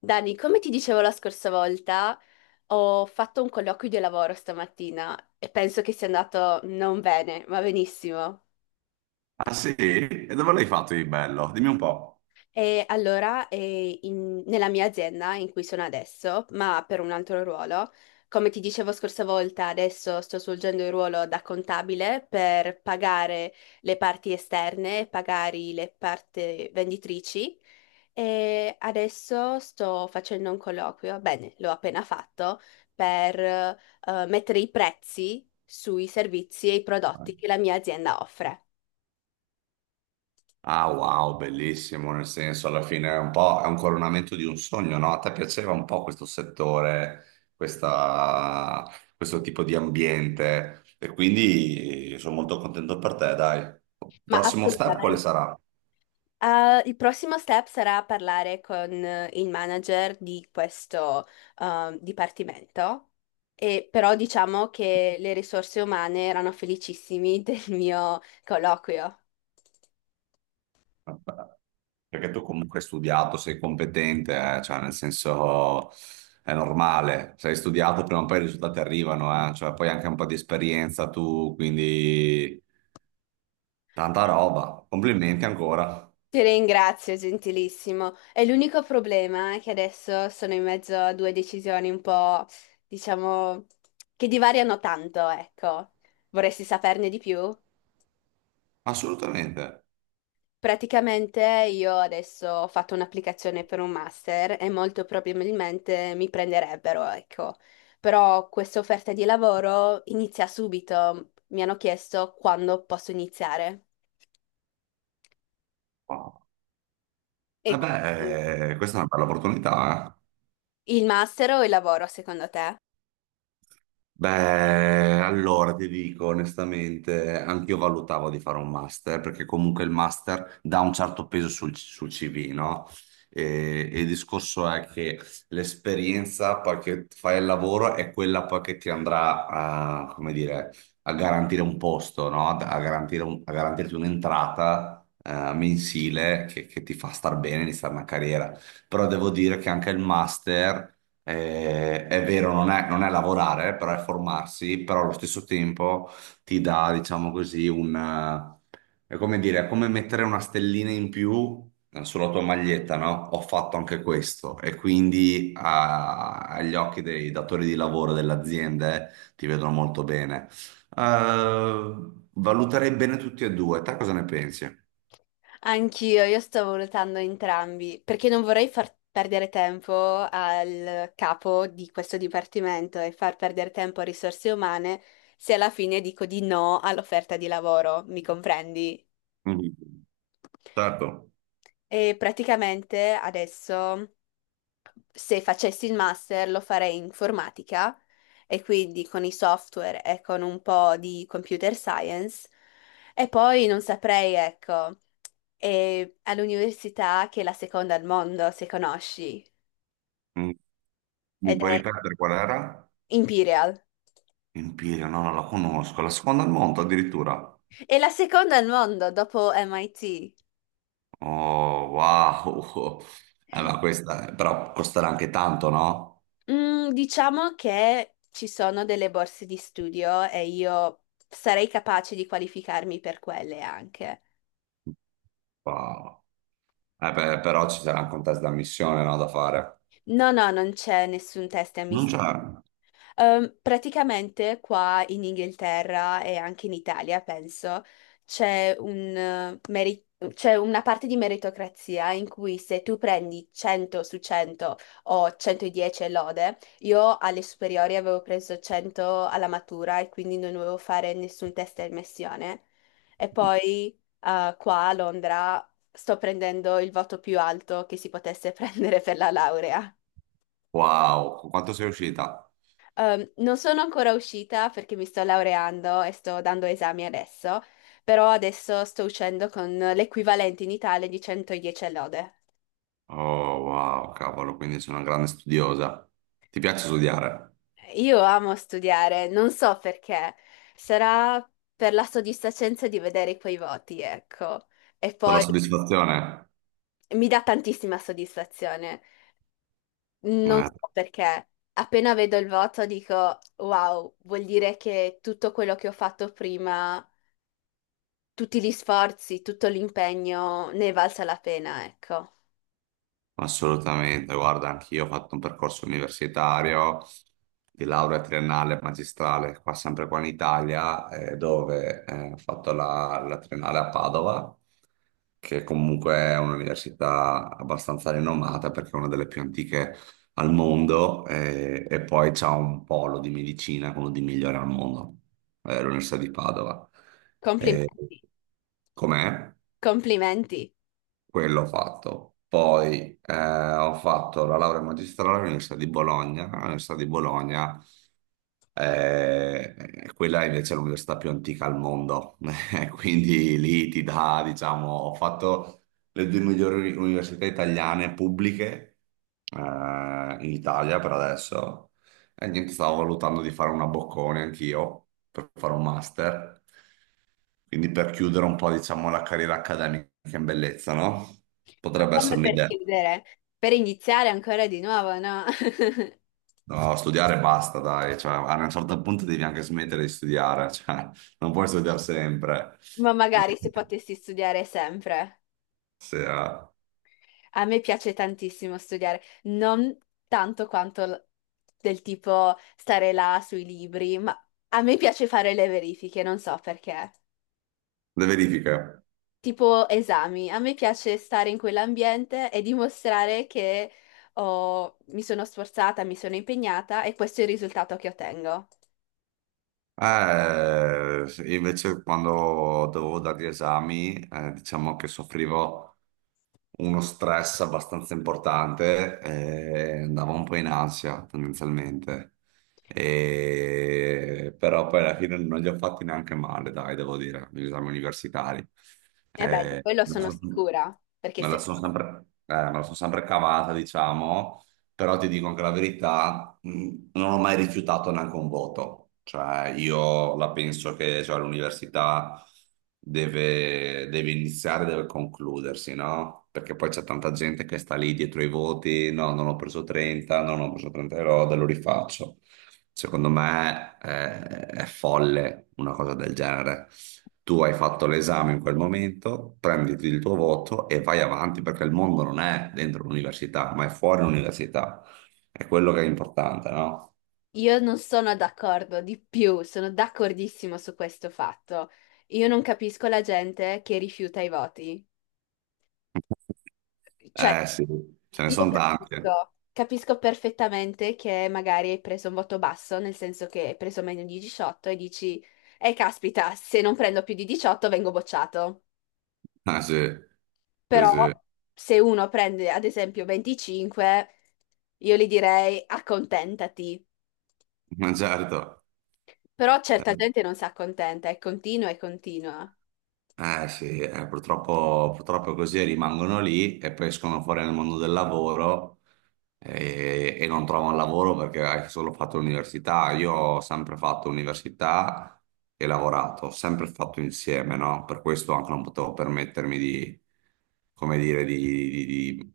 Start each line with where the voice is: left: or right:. left: Dani, come ti dicevo la scorsa volta, ho fatto un colloquio di lavoro stamattina e penso che sia andato non bene, ma benissimo.
right: Ah sì? E dove l'hai fatto di bello? Dimmi un po'.
left: E allora, nella mia azienda in cui sono adesso, ma per un altro ruolo, come ti dicevo scorsa volta, adesso sto svolgendo il ruolo da contabile per pagare le parti esterne, pagare le parti venditrici. E adesso sto facendo un colloquio, bene, l'ho appena fatto, per mettere i prezzi sui servizi e i prodotti che la mia azienda offre.
right: Ah wow, bellissimo, nel senso alla fine è un coronamento di un sogno, no? A te piaceva un po' questo settore, questa- questo tipo di ambiente e quindi sono molto contento per te, dai.
left: Ma
right: Prossimo step quale
left: assolutamente.
right: sarà?
left: Il prossimo step sarà parlare con il manager di questo dipartimento, e però diciamo che le risorse umane erano felicissimi del mio colloquio.
right: Perché tu comunque hai studiato, sei competente, cioè nel senso è normale, se hai studiato prima o poi i risultati arrivano, cioè poi anche un po' di esperienza tu, quindi tanta roba, complimenti ancora,
left: Ti ringrazio, gentilissimo. È l'unico problema che adesso sono in mezzo a due decisioni un po', diciamo, che divariano tanto, ecco. Vorresti saperne di più?
right: assolutamente.
left: Praticamente io adesso ho fatto un'applicazione per un master e molto probabilmente mi prenderebbero, ecco. Però questa offerta di lavoro inizia subito. Mi hanno chiesto quando posso iniziare. E quindi
right: Vabbè, questa è una bella opportunità, eh.
left: il master o il lavoro, secondo te?
right: Beh, allora ti dico onestamente, anch'io valutavo di fare un master, perché comunque il master dà un certo peso sul CV, no? E il discorso è che l'esperienza poi che fai il lavoro è quella poi che ti andrà a, come dire, a garantire un posto, no? A garantire a garantirti un'entrata, mensile che ti fa star bene, iniziare una carriera. Però devo dire che anche il master, è vero, non è lavorare, però è formarsi, però allo stesso tempo ti dà, diciamo così, è come dire, è come mettere una stellina in più, sulla tua maglietta, no? Ho fatto anche questo e quindi agli occhi dei datori di lavoro delle aziende ti vedono molto bene. Eh, Valuterei bene tutti e due, te cosa ne pensi?
left: Anch'io, io stavo valutando entrambi, perché non vorrei far perdere tempo al capo di questo dipartimento e far perdere tempo a risorse umane se alla fine dico di no all'offerta di lavoro, mi comprendi?
right: Mhm. Certo.
left: E praticamente adesso, se facessi il master lo farei in informatica e quindi con i software e con un po' di computer science e poi non saprei, ecco, è all'università che è la seconda al mondo, se conosci,
right: Mm. Mi
left: ed
right: puoi
left: è
right: ripetere qual era?
left: Imperial.
right: Empirio, no, non la conosco. La seconda al mondo addirittura.
left: È la seconda al mondo dopo MIT.
right: Oh, wow. Ma questa però costerà anche tanto, no?
left: Mm, diciamo che ci sono delle borse di studio e io sarei capace di qualificarmi per quelle anche.
right: Wow. Beh, però ci sarà anche un test d'ammissione, no, da fare.
left: No, no, non c'è nessun test
right: Non
left: ammissione.
right: c'è.
left: Praticamente qua in Inghilterra e anche in Italia, penso, c'è un, eh, meri- c'è una parte di meritocrazia in cui se tu prendi 100 su 100 o 110 e lode, io alle superiori avevo preso 100 alla matura e quindi non dovevo fare nessun test di ammissione. E poi qua a Londra sto prendendo il voto più alto che si potesse prendere per la laurea.
right: Wow, con quanto sei uscita?
left: Non sono ancora uscita perché mi sto laureando e sto dando esami adesso, però adesso sto uscendo con l'equivalente in Italia di 110 lode.
right: Oh, wow, cavolo, quindi sei una grande studiosa. Ti piace studiare?
left: Io amo studiare, non so perché, sarà per la soddisfacenza di vedere quei voti, ecco. E
right: Per la
left: poi
right: soddisfazione?
left: mi dà tantissima soddisfazione, non
right: Eh.
left: so perché. Appena vedo il voto dico, wow, vuol dire che tutto quello che ho fatto prima tutti gli sforzi, tutto l'impegno ne è valsa la pena, ecco.
right: Assolutamente, guarda, anch'io ho fatto un percorso universitario di laurea triennale e magistrale, qua sempre qua in Italia, dove ho fatto la triennale a Padova, che comunque è un'università abbastanza rinomata perché è una delle più antiche al mondo, e poi c'è un polo di medicina, quello di migliore al mondo, l'Università di Padova. Eh,
left: Complimenti,
right: Com'è?
left: complimenti.
right: Quello ho fatto. Poi ho fatto la laurea magistrale all'Università di Bologna. All'Università di Bologna eh, quella è invece è l'università più antica al mondo, quindi lì ti dà, diciamo, ho fatto le due migliori università italiane pubbliche, in Italia per adesso e niente, stavo valutando di fare una boccone anch'io per fare un master, quindi per chiudere un po', diciamo, la carriera accademica in bellezza, no?
left: Ma
right: Potrebbe essere
left: come per
right: un'idea.
left: chiudere? Per iniziare ancora di nuovo, no?
right: No, studiare basta, dai, cioè, a un certo punto devi anche smettere di studiare, cioè, non puoi studiare sempre.
left: Ma magari se potessi studiare sempre.
right: Se,
left: A me piace tantissimo studiare, non tanto quanto del tipo stare là sui libri, ma a me piace fare le verifiche, non so perché.
right: le verifiche.
left: Tipo esami. A me piace stare in quell'ambiente e dimostrare che mi sono sforzata, mi sono impegnata e questo è il risultato che ottengo.
right: Eh, Invece quando dovevo dare gli esami, diciamo che soffrivo uno stress abbastanza importante e andavo un po' in ansia tendenzialmente. Però poi alla fine non li ho fatti neanche male, dai, devo dire, gli esami universitari.
left: E beh, di
right: Eh,
left: quello
right: me la
left: sono
right: sono
left: sicura, perché
right: me la
left: se
right: sono
left: no,
right: sempre cavata, diciamo però ti dico anche la verità, non ho mai rifiutato neanche un voto, cioè io la penso che cioè, l'università deve iniziare, deve concludersi, no? Perché poi c'è tanta gente che sta lì dietro i voti, no, non ho preso 30, no, non ho preso 30 euro, lo rifaccio. Secondo me è folle una cosa del genere. Tu hai fatto l'esame in quel momento, prenditi il tuo voto e vai avanti perché il mondo non è dentro l'università, ma è fuori l'università. È quello che è importante, no?
left: io non sono d'accordo di più, sono d'accordissimo su questo fatto. Io non capisco la gente che rifiuta i voti. Cioè,
right: Eh sì, ce ne
left: io
right: sono tanti.
left: capisco, capisco perfettamente che magari hai preso un voto basso, nel senso che hai preso meno di 18 e dici, caspita, se non prendo più di 18 vengo bocciato.
right: Ah sì, sì,
left: Però
right: sì,
left: se uno prende ad esempio 25, io gli direi accontentati.
right: ma certo.
left: Però certa
right: Eh.
left: gente non si accontenta e continua e continua.
right: Eh sì, purtroppo, purtroppo così rimangono lì e poi escono fuori nel mondo del lavoro e non trovano lavoro perché hai solo fatto l'università. Io ho sempre fatto università e lavorato, ho sempre fatto insieme, no? Per questo anche non potevo permettermi come dire, di- di-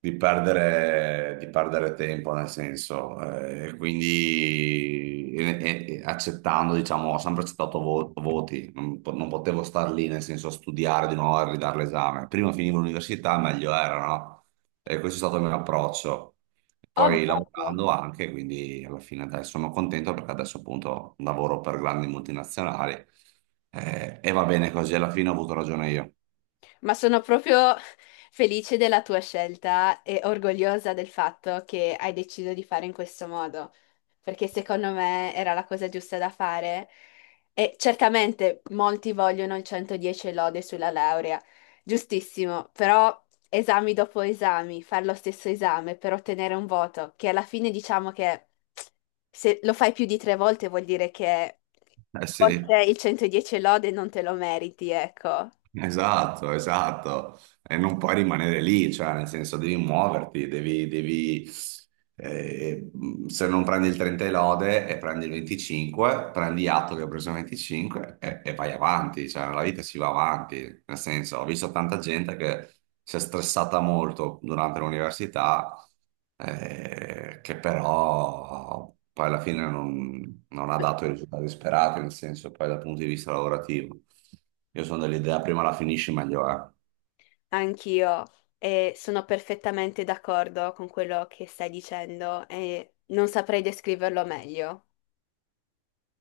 right: di perdere tempo, nel senso, quindi e accettando, diciamo, ho sempre accettato voti, non potevo star lì, nel senso, a studiare di nuovo e ridare l'esame. Prima finivo l'università, meglio era, no? E questo è stato il mio approccio. Poi
left: Ovvio.
right: lavorando anche, quindi alla fine adesso sono contento perché adesso appunto lavoro per grandi multinazionali, e va bene così, alla fine ho avuto ragione io.
left: Ma sono proprio felice della tua scelta e orgogliosa del fatto che hai deciso di fare in questo modo, perché secondo me era la cosa giusta da fare. E certamente molti vogliono il 110 e lode sulla laurea, giustissimo, però esami dopo esami, fare lo stesso esame per ottenere un voto, che alla fine diciamo che se lo fai più di 3 volte vuol dire che
right: Eh sì,
left: forse il 110 e lode non te lo meriti, ecco.
right: esatto, esatto. E non puoi rimanere lì, cioè nel senso devi muoverti, devi, eh, se non prendi il 30 e lode e prendi il 25, prendi atto che hai preso il 25 e vai avanti, cioè la vita si va avanti, nel senso ho visto tanta gente che si è stressata molto durante l'università, che però poi alla fine non ha dato i risultati sperati, nel senso poi dal punto di vista lavorativo. Io sono dell'idea prima la finisci meglio è.
left: Anch'io e sono perfettamente d'accordo con quello che stai dicendo e non saprei descriverlo meglio.